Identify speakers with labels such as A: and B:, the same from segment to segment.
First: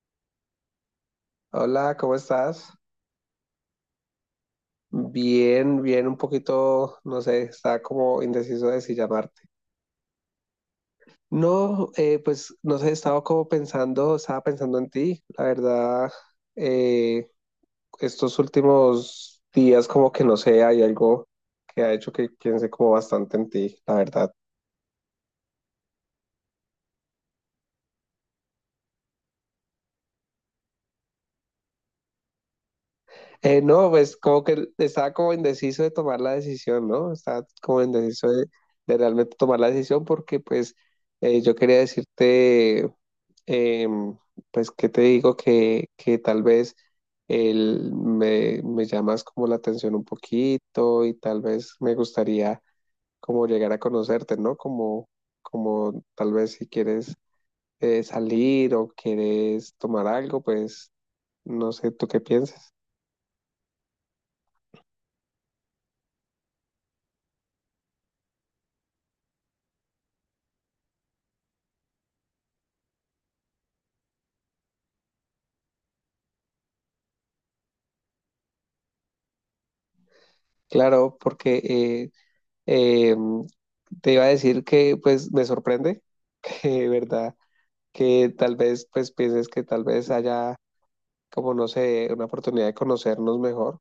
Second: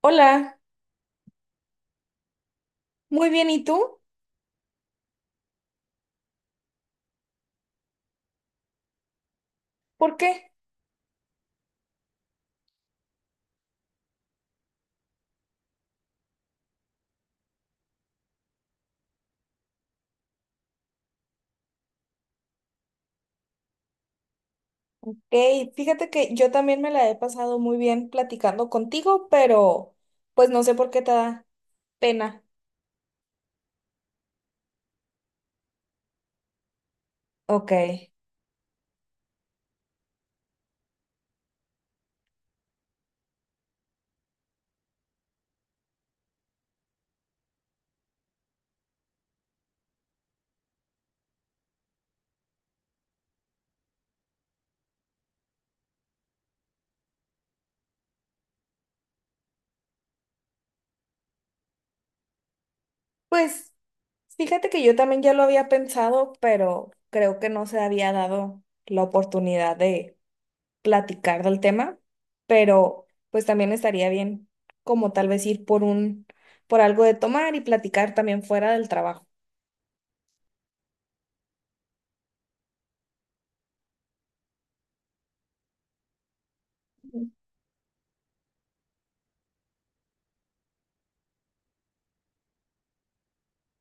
A: Hola,
B: Hola, ¿cómo estás?
A: muy bien, ¿y tú?
B: Bien, bien, un poquito, no sé, estaba como indeciso de si llamarte.
A: ¿Por qué?
B: No, pues no sé, estaba como pensando, estaba pensando en ti. La verdad, eh, estos últimos días como que no sé, hay algo que ha hecho que piense como bastante en ti, la verdad.
A: Ok, fíjate que yo también me la he pasado muy bien platicando contigo, pero pues no sé por qué te da pena.
B: No, pues como que estaba como indeciso de tomar la decisión, ¿no? Estaba
A: Ok,
B: como indeciso de realmente tomar la decisión porque pues yo quería decirte... eh, pues, ¿qué te digo? Que tal vez me llamas como la atención un poquito y tal vez me gustaría como llegar a conocerte, ¿no? Como, como tal vez si quieres salir o quieres tomar algo, pues no sé, ¿tú qué piensas?
A: pues fíjate que yo también ya lo había pensado, pero creo que no se había dado la oportunidad de platicar del tema, pero pues también estaría bien como tal vez ir por un, por algo de tomar y platicar también fuera del trabajo.
B: Claro, porque eh, te iba a decir que pues me sorprende, que, ¿verdad? Que tal vez pues pienses que tal vez haya como no sé, una oportunidad de conocernos mejor,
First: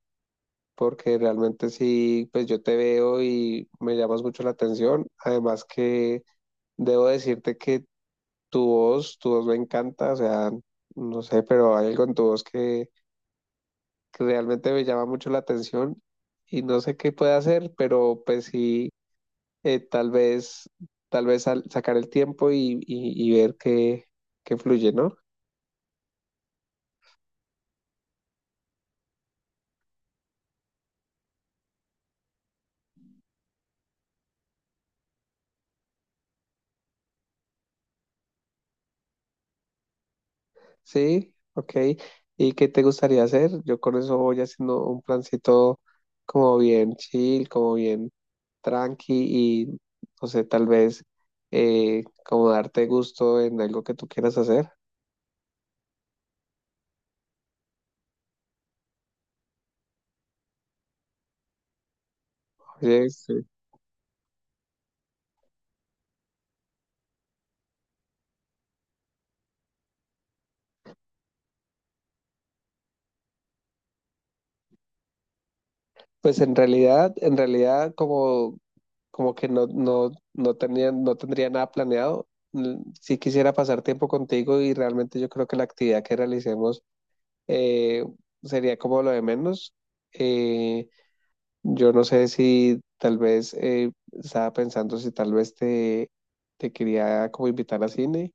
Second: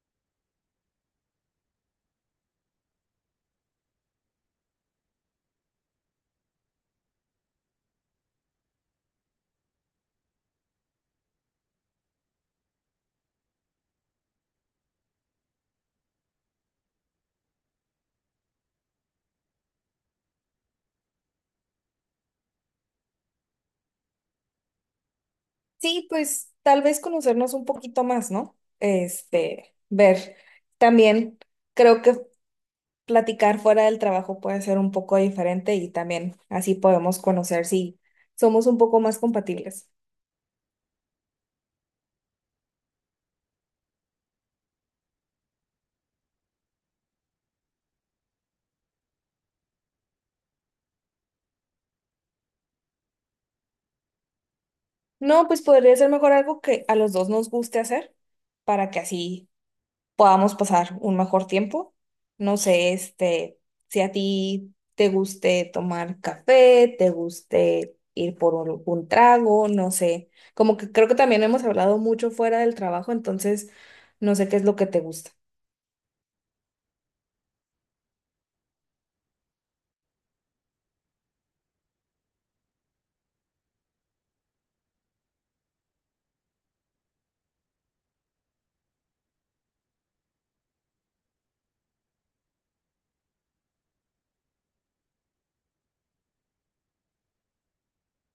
B: porque realmente sí, pues yo te veo y me llamas mucho la atención. Además que debo decirte que tu voz me encanta, o sea, no sé, pero hay algo en tu voz que realmente me llama mucho la atención y no sé qué puede hacer, pero pues sí, eh, tal vez, tal vez sacar el tiempo y ver qué, qué fluye, ¿no?
A: Sí, pues tal vez conocernos un poquito más, ¿no? Este, ver. También creo que platicar fuera del trabajo puede ser un poco diferente y también así podemos conocer si somos un poco más compatibles.
B: Sí, ok. ¿Y qué te gustaría hacer? Yo con eso voy haciendo un plancito como bien chill, como bien tranqui y no sé, tal vez como darte gusto en algo que tú quieras hacer.
A: No, pues podría ser mejor algo que a los dos nos guste hacer para que así podamos pasar un mejor tiempo. No sé,
B: Oye, sí.
A: este, si a ti te guste tomar café, te guste ir por un trago, no sé. Como que creo que también hemos hablado mucho fuera del trabajo, entonces no sé qué es lo que te gusta.
B: Pues en realidad como, como que no, no tenía, no tendría nada planeado. Sí quisiera pasar tiempo contigo y realmente yo creo que la actividad que realicemos eh, sería como lo de menos. Eh, Yo no sé si tal vez estaba pensando si tal vez te quería como invitar a cine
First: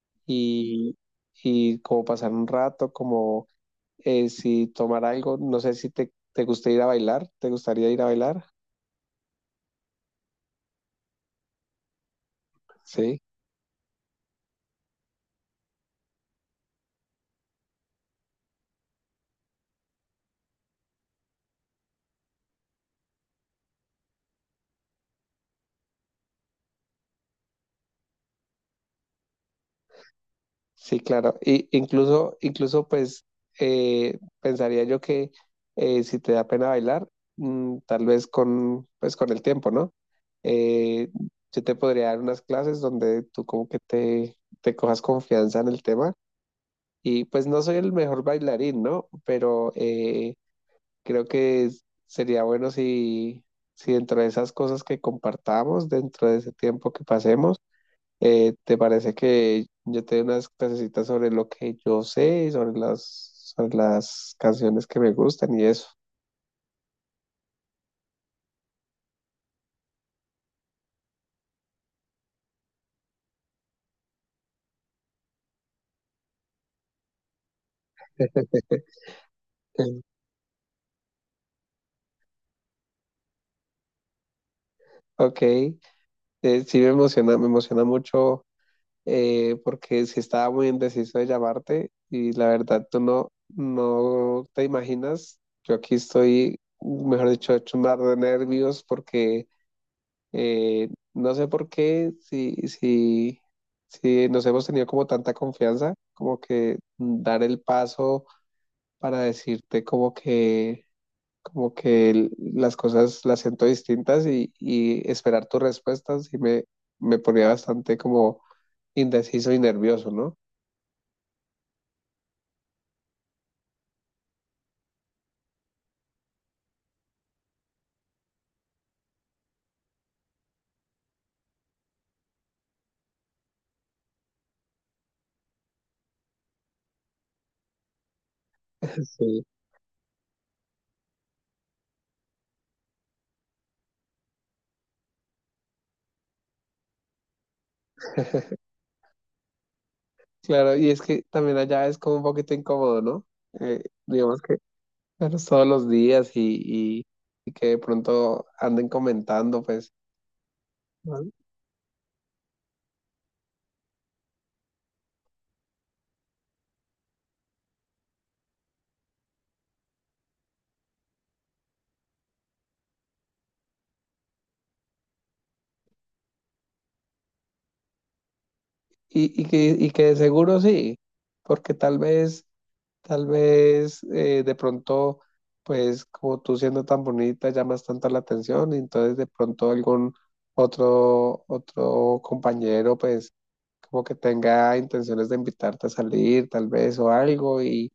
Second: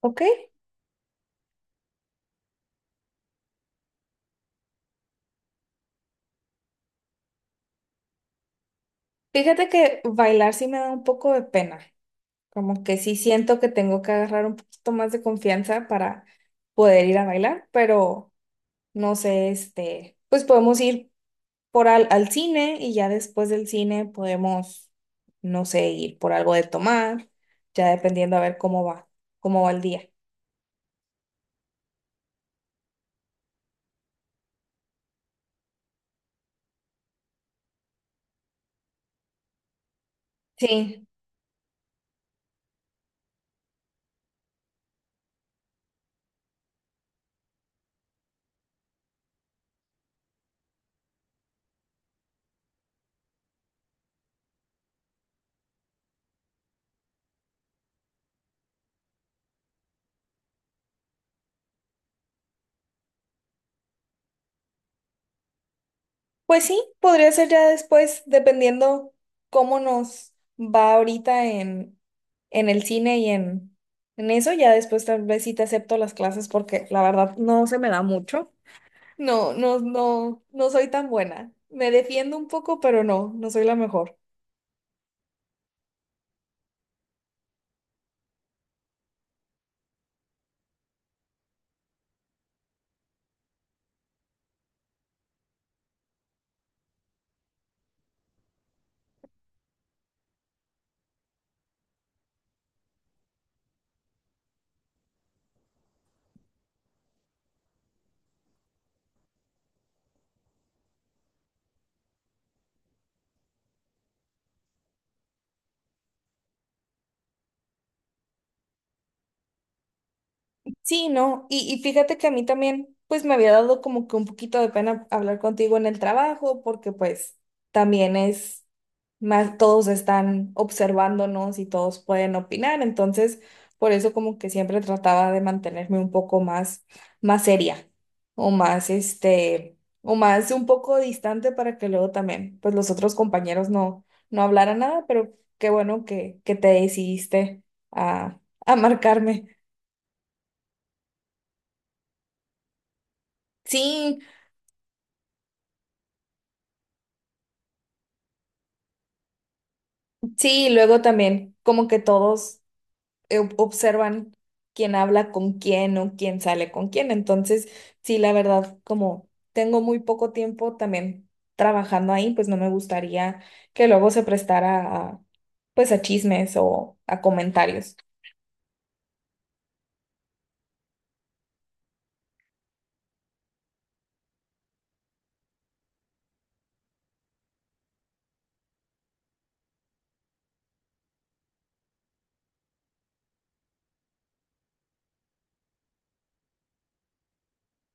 A: ¿Ok?
B: y, y como pasar un rato, como si tomar algo, no sé si te gusta ir a bailar, ¿te gustaría ir a bailar?
A: Fíjate que bailar sí me da un poco de pena. Como que sí
B: Sí.
A: siento que tengo que agarrar un poquito más de confianza para poder ir a bailar, pero no sé, este, pues podemos ir por al, al cine y ya después del cine podemos, no sé, ir por algo de tomar, ya dependiendo a ver cómo va el día.
B: Sí, claro. Y incluso, incluso pues pensaría yo que si te da pena bailar, mm, tal vez con, pues, con el tiempo, ¿no?
A: Sí,
B: Eh, yo te podría dar unas clases donde tú como que te cojas confianza en el tema. Y pues no soy el mejor bailarín, ¿no? Pero creo que sería bueno si, si dentro de esas cosas que compartamos, dentro de ese tiempo que pasemos, ¿te parece que yo te dé unas clasecitas sobre lo que yo sé, y sobre las canciones que me gustan y eso?
A: pues sí, podría ser ya después, dependiendo cómo nos va ahorita en el cine y en eso, ya después tal vez sí te acepto las clases porque la verdad no se me da mucho. No, no,
B: Em,
A: no, no soy tan buena. Me defiendo un poco, pero no, no soy la mejor.
B: Ok, sí me emociona mucho porque sí estaba muy indeciso de llamarte y la verdad tú no, no te imaginas, yo aquí estoy, mejor dicho, hecho un mar de nervios porque no sé por qué, si nos hemos tenido como tanta confianza, como que dar el paso para decirte como que las cosas las siento distintas y esperar tus respuestas me ponía bastante como indeciso y nervioso, ¿no?
A: Sí, no, y fíjate que a mí también, pues me había dado como que un poquito de pena hablar contigo en el trabajo, porque pues también es más, todos están observándonos y todos pueden opinar, entonces por eso como que siempre trataba de mantenerme un poco más, más seria o más,
B: Sí.
A: este, o más un poco distante para que luego también, pues los otros compañeros no, no hablaran nada, pero qué bueno que te decidiste a, a marcarme.
B: Claro, y es que también allá es como un poquito incómodo, ¿no?
A: Sí,
B: Digamos que verlos todos los días y que de pronto anden comentando, pues.
A: sí, y luego
B: ¿No?
A: también como que todos observan quién habla con quién o quién sale con quién. Entonces, sí, la verdad, como tengo muy poco tiempo también trabajando ahí, pues no me gustaría que luego se prestara a, pues a chismes o a comentarios.
B: Y que de seguro sí, porque tal vez de pronto, pues como tú siendo tan bonita llamas tanto la atención, y entonces de pronto algún otro, otro compañero, pues como que tenga intenciones de invitarte a salir, tal vez, o algo,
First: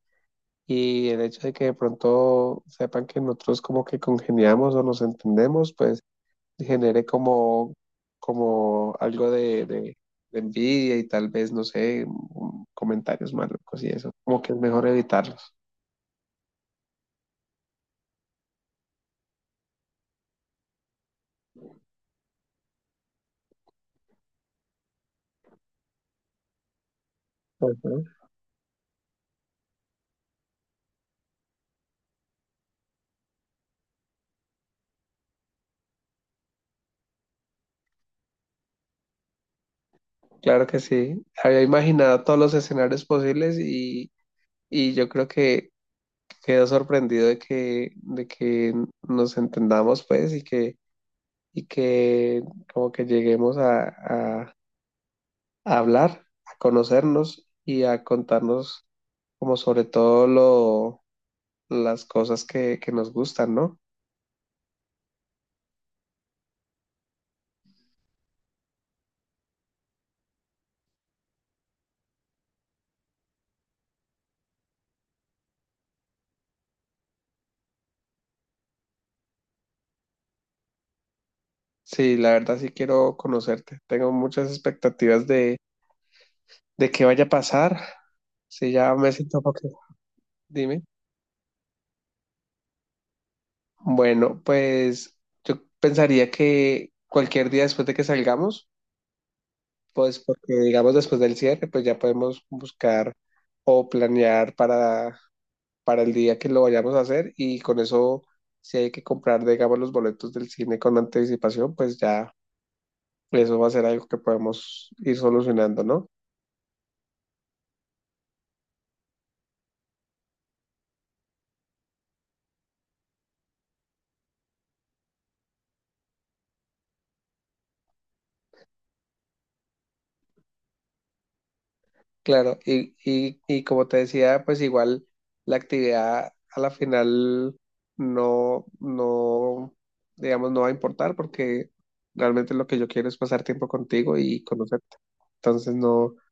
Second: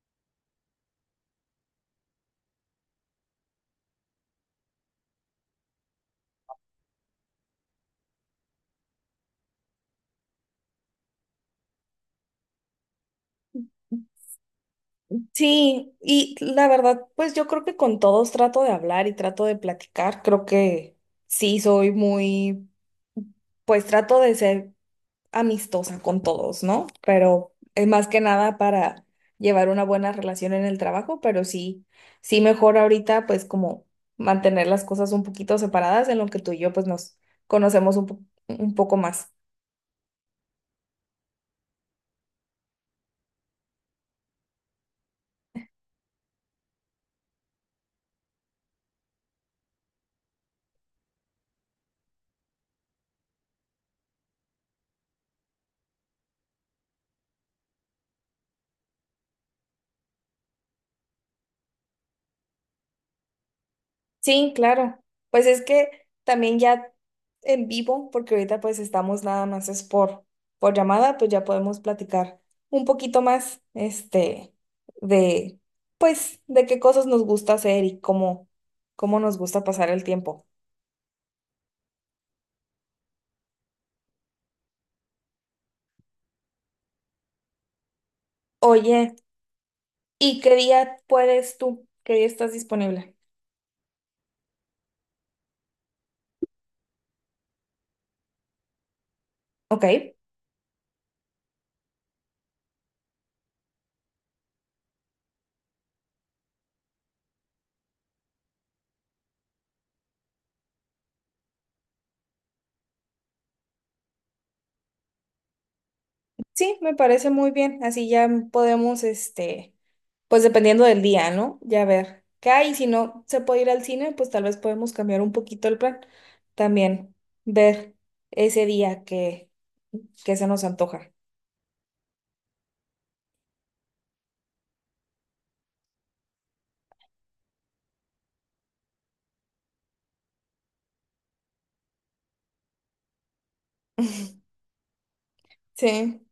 B: y el hecho de que de pronto sepan que nosotros como que congeniamos o nos entendemos, pues genere como, como algo de envidia y tal vez, no sé, comentarios malucos y eso, como que es mejor evitarlos.
A: Sí, y la verdad, pues yo creo que con todos trato de hablar y trato de platicar. Creo que sí soy muy, pues trato de ser amistosa con todos, ¿no? Pero es
B: Ujú.
A: más que nada para llevar una buena relación en el trabajo, pero sí, sí mejor ahorita pues como mantener las cosas un poquito separadas en lo que tú y yo pues nos conocemos un poco más.
B: Claro que sí, había imaginado todos los escenarios posibles y yo creo que quedo sorprendido de que nos entendamos pues y que como que lleguemos a- a hablar, a conocernos y a contarnos como sobre todo lo las cosas que nos gustan, ¿no?
A: Sí, claro. Pues es que también ya en vivo, porque ahorita pues estamos nada más es por llamada, pues ya podemos platicar un poquito más, este, de, pues, de qué cosas nos gusta hacer y cómo, cómo nos gusta pasar el tiempo.
B: Sí, la verdad sí quiero conocerte. Tengo muchas expectativas de qué vaya a pasar. Sí, ya me
A: Oye,
B: siento un poco.
A: ¿y qué
B: Dime.
A: día puedes tú? ¿Qué día estás disponible?
B: Bueno, pues yo pensaría que cualquier día después de que salgamos,
A: Ok.
B: pues porque digamos después del cierre, pues ya podemos buscar o planear para el día que lo vayamos a hacer y con eso, si hay que comprar, digamos, los boletos del cine con anticipación, pues ya eso va a ser algo que podemos ir solucionando, ¿no?
A: Sí, me parece muy bien. Así ya podemos, este, pues dependiendo del día, ¿no? Ya ver qué hay. Si no se puede ir al cine, pues tal vez podemos cambiar un poquito el plan. También ver ese día que se nos antoja.
B: Claro, y como te decía, pues igual la actividad a la final no, no, digamos, no va a importar porque realmente lo que yo quiero es pasar tiempo contigo y conocerte. Entonces no,
A: Sí.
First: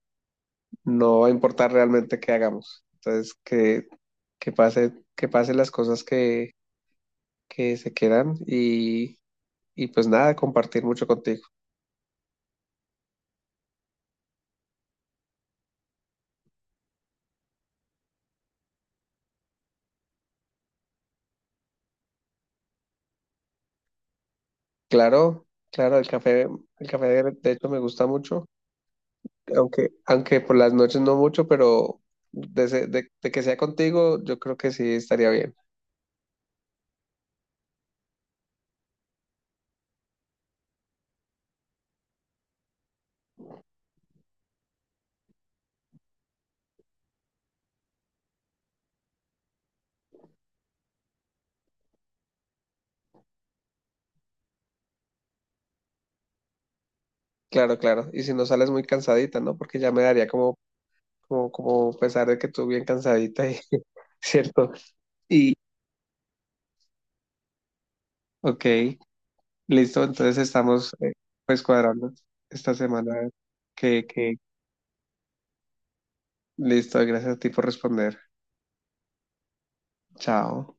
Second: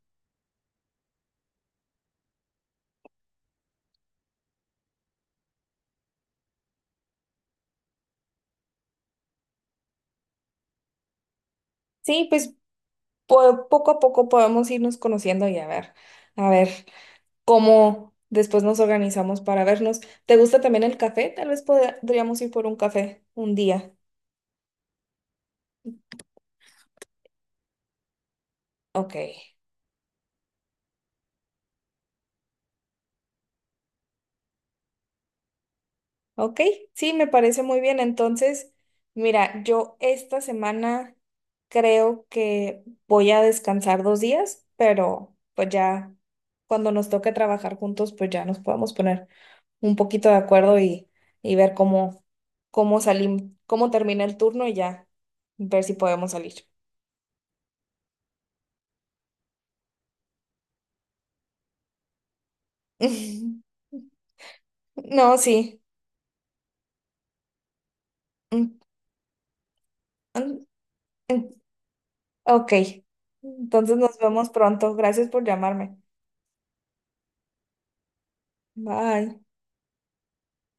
B: no va a importar realmente qué hagamos. Entonces que pase, que pasen las cosas que se quedan y pues nada, compartir mucho contigo.
A: Sí, pues poco a poco podemos irnos conociendo y a ver cómo después nos organizamos para vernos. ¿Te gusta también el café? Tal vez podríamos ir por un café un día.
B: Claro, claro, el café de hecho me gusta mucho,
A: Ok.
B: aunque, aunque por las noches no mucho, pero de que sea contigo, yo creo que sí estaría bien.
A: Ok, sí, me parece muy bien. Entonces, mira, yo esta semana creo que voy a descansar 2 días, pero pues ya cuando nos toque trabajar juntos, pues ya nos podemos poner un poquito de acuerdo y ver cómo, cómo salimos, cómo termina el turno y ya ver si podemos salir.
B: Claro, claro. Y si no sales muy cansadita, ¿no? Porque ya me daría como, como pesar de que tú bien cansadita y cierto.
A: No,
B: Y
A: sí.
B: ok,
A: Mm,
B: listo, entonces
A: mm,
B: estamos
A: mm,
B: pues cuadrando
A: Ok,
B: esta semana
A: entonces nos
B: que
A: vemos pronto. Gracias por llamarme.
B: listo, gracias a ti por responder.
A: Bye.
B: Chao.